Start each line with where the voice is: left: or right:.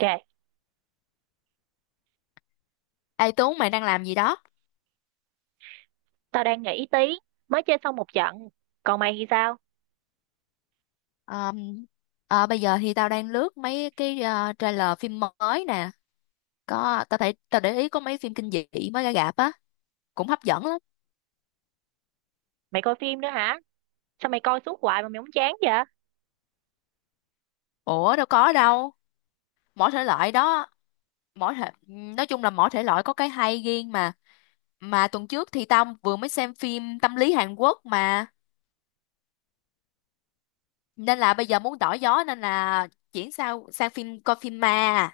right: Kìa,
left: Ê Tú, mày đang làm gì đó?
right: tao đang nghỉ tí, mới chơi xong một trận. Còn mày thì sao?
left: Ờ, bây giờ thì tao đang lướt mấy cái trailer phim mới nè. Tao thấy, tao để ý có mấy phim kinh dị mới ra rạp á, cũng hấp dẫn lắm.
right: Mày coi phim nữa hả? Sao mày coi suốt hoài mà mày không chán vậy?
left: Ủa đâu có đâu, mỗi thể loại đó. Mỗi thể Nói chung là mỗi thể loại có cái hay riêng mà. Tuần trước thì tao vừa mới xem phim tâm lý Hàn Quốc mà, nên là bây giờ muốn đổi gió, nên là chuyển sang sang phim, coi phim ma.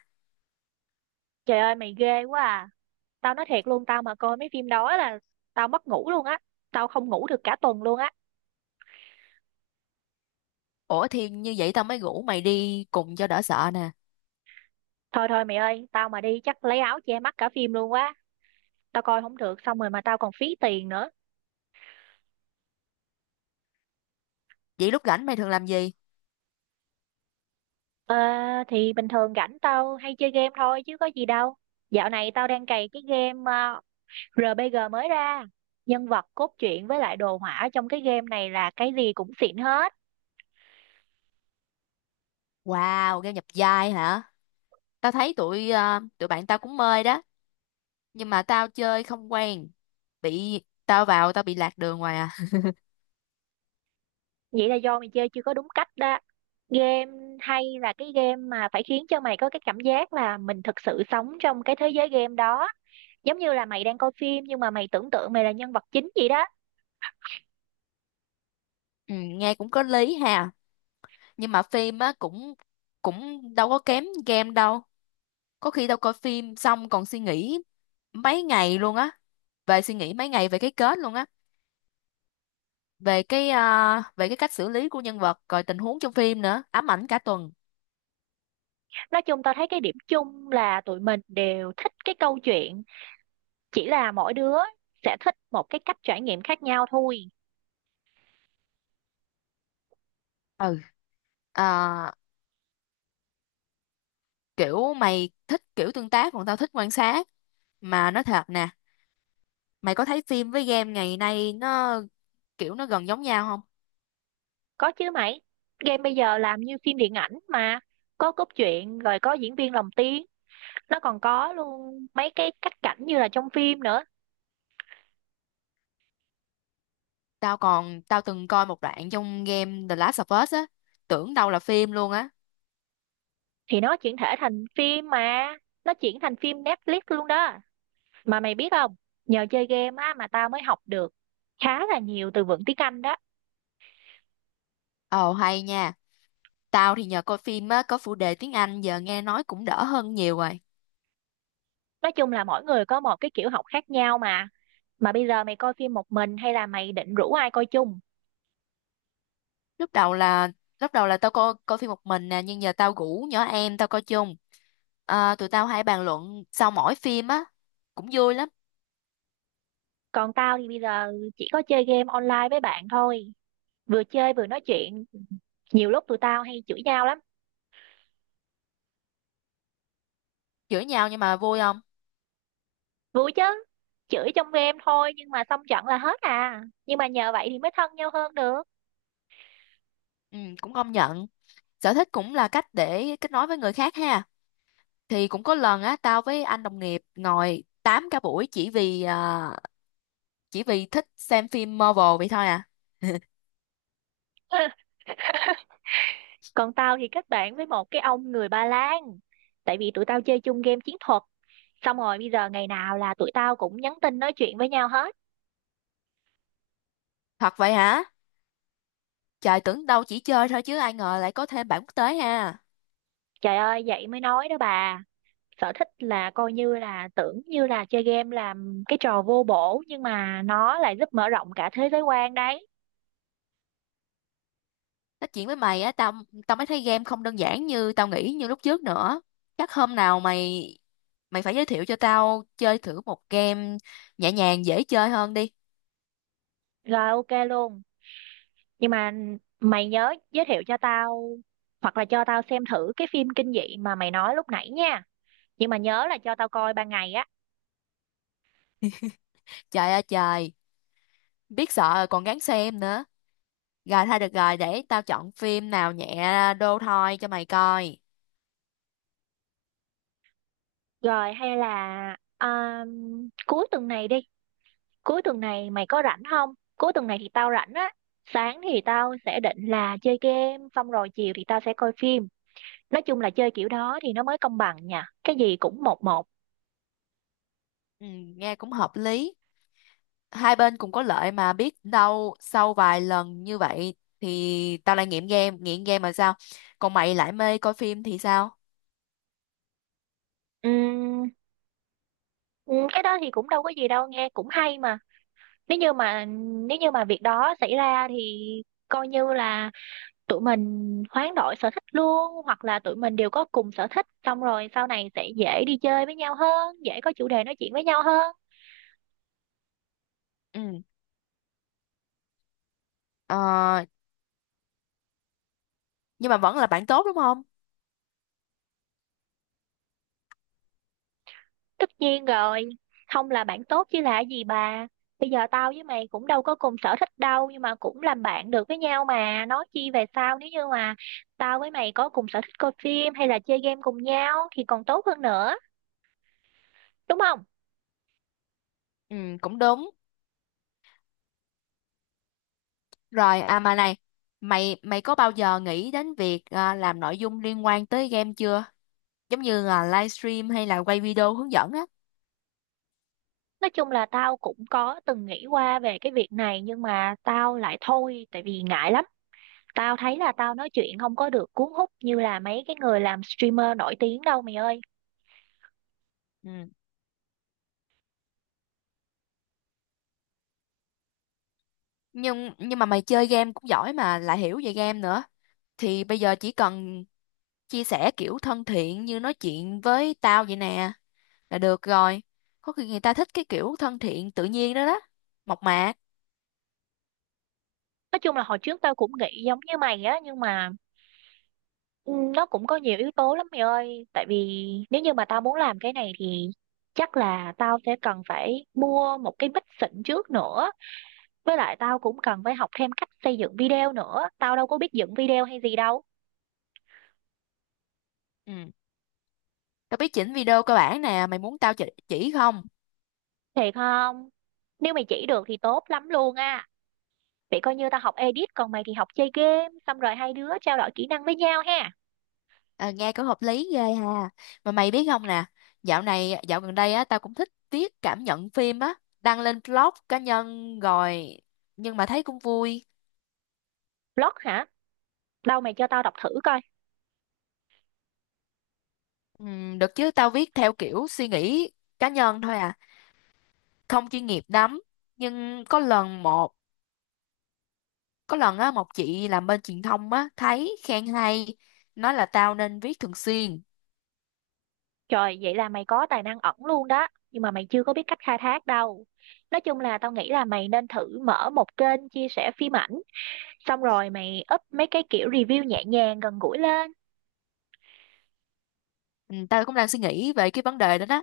right: Trời ơi, mày ghê quá à. Tao nói thiệt luôn, tao mà coi mấy phim đó là tao mất ngủ luôn á. Tao không ngủ được cả tuần luôn á.
left: Ủa thì như vậy tao mới rủ mày đi cùng cho đỡ sợ nè.
right: Thôi thôi mày ơi, tao mà đi chắc lấy áo che mắt cả phim luôn quá. Tao coi không được, xong rồi mà tao còn phí tiền nữa.
left: Vậy lúc rảnh mày thường làm gì?
right: Ờ, thì bình thường rảnh tao hay chơi game thôi chứ có gì đâu. Dạo này tao đang cày cái game RPG mới ra. Nhân vật cốt truyện với lại đồ họa trong cái game này là cái gì cũng xịn hết.
left: Wow, game nhập vai hả? Tao thấy tụi tụi bạn tao cũng mê đó, nhưng mà tao chơi không quen. Bị tao vào tao bị lạc đường ngoài à.
right: Vậy là do mày chơi chưa có đúng cách đó. Game hay là cái game mà phải khiến cho mày có cái cảm giác là mình thực sự sống trong cái thế giới game đó. Giống như là mày đang coi phim nhưng mà mày tưởng tượng mày là nhân vật chính vậy đó.
left: Ừ, nghe cũng có lý ha. Nhưng mà phim á cũng, cũng đâu có kém game đâu. Có khi tao coi phim xong còn suy nghĩ mấy ngày luôn á, suy nghĩ mấy ngày về cái kết luôn á, về cái về cái cách xử lý của nhân vật, rồi tình huống trong phim nữa, ám ảnh cả tuần.
right: Nói chung tao thấy cái điểm chung là tụi mình đều thích cái câu chuyện, chỉ là mỗi đứa sẽ thích một cái cách trải nghiệm khác nhau thôi.
left: Ừ, ờ, kiểu mày thích kiểu tương tác còn tao thích quan sát. Mà nói thật nè, mày có thấy phim với game ngày nay nó kiểu nó gần giống nhau không?
right: Có chứ mày, game bây giờ làm như phim điện ảnh mà, có cốt truyện rồi có diễn viên lồng tiếng, nó còn có luôn mấy cái cắt cảnh như là trong phim nữa,
left: Tao từng coi một đoạn trong game The Last of Us á, tưởng đâu là phim luôn á.
right: thì nó chuyển thể thành phim mà, nó chuyển thành phim Netflix luôn đó. Mà mày biết không, nhờ chơi game á mà tao mới học được khá là nhiều từ vựng tiếng Anh đó.
left: Ồ hay nha. Tao thì nhờ coi phim á có phụ đề tiếng Anh, giờ nghe nói cũng đỡ hơn nhiều rồi.
right: Nói chung là mỗi người có một cái kiểu học khác nhau mà. Mà bây giờ mày coi phim một mình hay là mày định rủ ai coi chung?
left: lúc đầu là Lúc đầu là tao coi coi phim một mình nè, nhưng giờ tao rủ nhỏ em tao coi chung. À, tụi tao hay bàn luận sau mỗi phim á, cũng vui lắm.
right: Còn tao thì bây giờ chỉ có chơi game online với bạn thôi. Vừa chơi vừa nói chuyện, nhiều lúc tụi tao hay chửi nhau lắm.
left: Chửi nhau nhưng mà vui không?
right: Vui chứ, chửi trong game thôi nhưng mà xong trận là hết à, nhưng mà nhờ vậy thì mới thân nhau hơn được.
left: Ừ, cũng công nhận, sở thích cũng là cách để kết nối với người khác ha. Thì cũng có lần á tao với anh đồng nghiệp ngồi tám cả buổi chỉ vì chỉ vì thích xem phim Marvel vậy thôi à.
right: Còn tao thì kết bạn với một cái ông người Ba Lan, tại vì tụi tao chơi chung game chiến thuật, xong rồi bây giờ ngày nào là tụi tao cũng nhắn tin nói chuyện với nhau hết.
left: Thật vậy hả? Trời, tưởng đâu chỉ chơi thôi chứ ai ngờ lại có thêm bạn quốc tế ha.
right: Trời ơi, vậy mới nói đó bà, sở thích là coi như là, tưởng như là chơi game làm cái trò vô bổ nhưng mà nó lại giúp mở rộng cả thế giới quan đấy.
left: Nói chuyện với mày á, tao tao mới thấy game không đơn giản như tao nghĩ như lúc trước nữa. Chắc hôm nào mày mày phải giới thiệu cho tao chơi thử một game nhẹ nhàng dễ chơi hơn đi.
right: Rồi, ok luôn, nhưng mà mày nhớ giới thiệu cho tao, hoặc là cho tao xem thử cái phim kinh dị mà mày nói lúc nãy nha, nhưng mà nhớ là cho tao coi ban ngày á.
left: Trời ơi trời, biết sợ rồi còn gắng xem nữa. Rồi thôi được rồi, để tao chọn phim nào nhẹ đô thôi cho mày coi.
right: Rồi hay là cuối tuần này đi, cuối tuần này mày có rảnh không? Cuối tuần này thì tao rảnh á, sáng thì tao sẽ định là chơi game, xong rồi chiều thì tao sẽ coi phim. Nói chung là chơi kiểu đó thì nó mới công bằng nha, cái gì cũng một một.
left: Ừ, nghe cũng hợp lý. Hai bên cũng có lợi, mà biết đâu sau vài lần như vậy thì tao lại nghiện game mà sao? Còn mày lại mê coi phim thì sao?
right: Ừm, ừm, cái đó thì cũng đâu có gì đâu, nghe cũng hay mà. Nếu như mà nếu như mà việc đó xảy ra thì coi như là tụi mình hoán đổi sở thích luôn, hoặc là tụi mình đều có cùng sở thích, xong rồi sau này sẽ dễ đi chơi với nhau hơn, dễ có chủ đề nói chuyện với nhau hơn.
left: Ừ, ờ, nhưng mà vẫn là bạn tốt đúng không?
right: Tất nhiên rồi, không là bạn tốt chứ là gì bà. Bây giờ tao với mày cũng đâu có cùng sở thích đâu, nhưng mà cũng làm bạn được với nhau mà, nói chi về sau, nếu như mà tao với mày có cùng sở thích coi phim hay là chơi game cùng nhau thì còn tốt hơn nữa, đúng không?
left: Ừ, cũng đúng. Rồi, à mà này, mày mày có bao giờ nghĩ đến việc làm nội dung liên quan tới game chưa? Giống như là livestream hay là quay video hướng dẫn á?
right: Nói chung là tao cũng có từng nghĩ qua về cái việc này, nhưng mà tao lại thôi tại vì ngại lắm. Tao thấy là tao nói chuyện không có được cuốn hút như là mấy cái người làm streamer nổi tiếng đâu mày ơi.
left: Ừ. Nhưng mà mày chơi game cũng giỏi mà lại hiểu về game nữa, thì bây giờ chỉ cần chia sẻ kiểu thân thiện như nói chuyện với tao vậy nè là được rồi. Có khi người ta thích cái kiểu thân thiện tự nhiên đó đó, mộc mạc.
right: Nói chung là hồi trước tao cũng nghĩ giống như mày á, nhưng mà ừ, nó cũng có nhiều yếu tố lắm mày ơi. Tại vì nếu như mà tao muốn làm cái này thì chắc là tao sẽ cần phải mua một cái mic xịn trước nữa. Với lại tao cũng cần phải học thêm cách xây dựng video nữa. Tao đâu có biết dựng video hay gì đâu.
left: Ừ, tao biết chỉnh video cơ bản nè, mày muốn tao chỉ không?
right: Thiệt không? Nếu mày chỉ được thì tốt lắm luôn á. Vậy coi như tao học edit, còn mày thì học chơi game, xong rồi hai đứa trao đổi kỹ năng với nhau ha.
left: À, nghe cũng hợp lý ghê ha. Mà mày biết không nè, dạo gần đây á tao cũng thích viết cảm nhận phim á, đăng lên blog cá nhân rồi, nhưng mà thấy cũng vui.
right: Blog hả? Đâu mày cho tao đọc thử coi.
left: Ừ, được chứ, tao viết theo kiểu suy nghĩ cá nhân thôi à, không chuyên nghiệp lắm. Nhưng có lần một Có lần á một chị làm bên truyền thông á thấy khen hay, nói là tao nên viết thường xuyên.
right: Trời, vậy là mày có tài năng ẩn luôn đó, nhưng mà mày chưa có biết cách khai thác đâu. Nói chung là tao nghĩ là mày nên thử mở một kênh chia sẻ phim ảnh, xong rồi mày up mấy cái kiểu review nhẹ nhàng gần gũi lên.
left: Ừ, tao cũng đang suy nghĩ về cái vấn đề đó đó.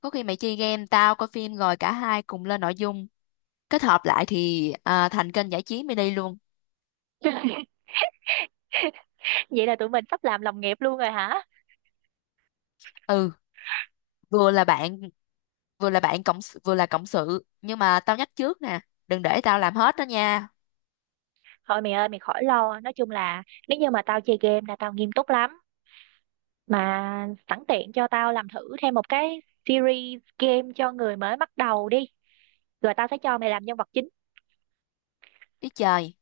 left: Có khi mày chơi game tao coi phim rồi cả hai cùng lên nội dung, kết hợp lại thì thành kênh giải trí mini luôn.
right: Vậy là tụi mình sắp làm đồng nghiệp luôn rồi hả?
left: Ừ, vừa là bạn, vừa là cộng sự, nhưng mà tao nhắc trước nè, đừng để tao làm hết đó nha.
right: Thôi mày ơi, mày khỏi lo, nói chung là nếu như mà tao chơi game là tao nghiêm túc lắm. Mà sẵn tiện cho tao làm thử thêm một cái series game cho người mới bắt đầu đi, rồi tao sẽ cho mày làm nhân vật chính.
left: Ý trời,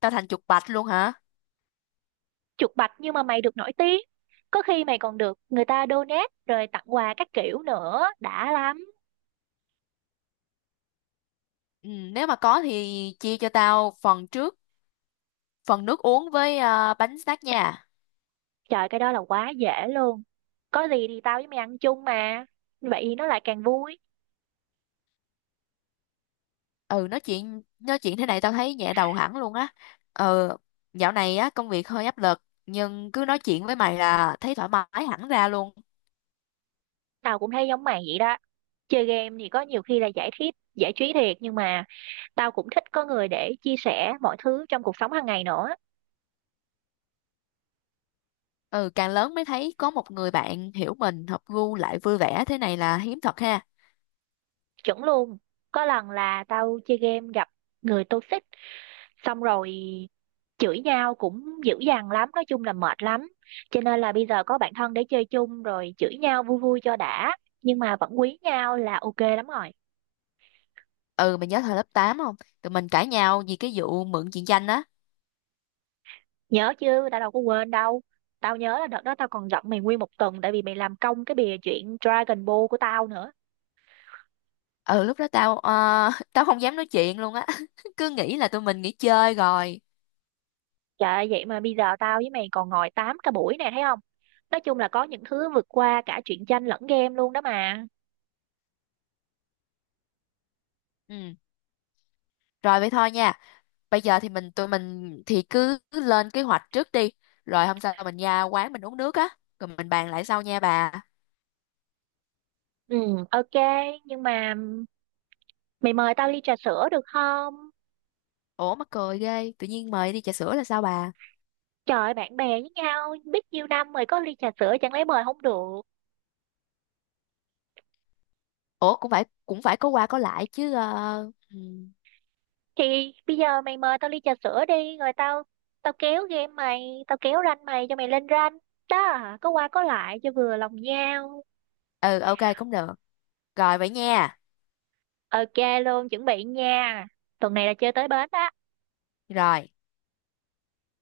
left: tao thành chuột bạch luôn hả?
right: Chuột bạch nhưng mà mày được nổi tiếng, có khi mày còn được người ta donate rồi tặng quà các kiểu nữa, đã lắm.
left: Ừ, nếu mà có thì chia cho tao phần trước, phần nước uống với bánh snack nha.
right: Trời, cái đó là quá dễ luôn, có gì thì tao với mày ăn chung mà, vậy thì nó lại càng vui.
left: Ừ nói chuyện thế này tao thấy nhẹ đầu hẳn luôn á. Ừ, dạo này á công việc hơi áp lực nhưng cứ nói chuyện với mày là thấy thoải mái hẳn ra luôn.
right: Tao cũng thấy giống mày vậy đó, chơi game thì có nhiều khi là giải trí, giải trí thiệt, nhưng mà tao cũng thích có người để chia sẻ mọi thứ trong cuộc sống hàng ngày nữa.
left: Ừ, càng lớn mới thấy có một người bạn hiểu mình hợp gu lại vui vẻ thế này là hiếm thật ha.
right: Chuẩn luôn, có lần là tao chơi game gặp người toxic, xong rồi chửi nhau cũng dữ dằn lắm, nói chung là mệt lắm, cho nên là bây giờ có bạn thân để chơi chung rồi chửi nhau vui vui cho đã, nhưng mà vẫn quý nhau là ok lắm rồi.
left: Ừ, mày nhớ thời lớp 8 không? Tụi mình cãi nhau vì cái vụ mượn chuyện tranh á.
right: Nhớ chứ, tao đâu có quên đâu. Tao nhớ là đợt đó tao còn giận mày nguyên một tuần, tại vì mày làm công cái bìa chuyện Dragon Ball của tao nữa.
left: Ừ, lúc đó tao tao không dám nói chuyện luôn á. Cứ nghĩ là tụi mình nghỉ chơi rồi.
right: Trời ơi, vậy mà bây giờ tao với mày còn ngồi tám cả buổi này, thấy không? Nói chung là có những thứ vượt qua cả truyện tranh lẫn game luôn đó mà.
left: Ừ. Rồi vậy thôi nha. Bây giờ thì tụi mình thì cứ cứ lên kế hoạch trước đi. Rồi hôm sau mình ra quán mình uống nước á. Rồi mình bàn lại sau nha bà.
right: Ừ, ok, nhưng mà mày mời tao ly trà sữa được không?
left: Ủa mắc cười ghê. Tự nhiên mời đi trà sữa là sao bà?
right: Trời ơi, bạn bè với nhau, biết nhiêu năm rồi, có ly trà sữa chẳng lẽ mời không được.
left: Ủa cũng phải có qua có lại chứ. Ờ, Ừ.
right: Thì bây giờ mày mời tao ly trà sữa đi, rồi tao tao kéo game mày, tao kéo rank mày cho mày lên rank. Đó, có qua có lại cho vừa lòng nhau.
left: Ừ, ok cũng được. Rồi vậy nha.
right: Ok luôn, chuẩn bị nha. Tuần này là chơi tới bến đó.
left: Rồi.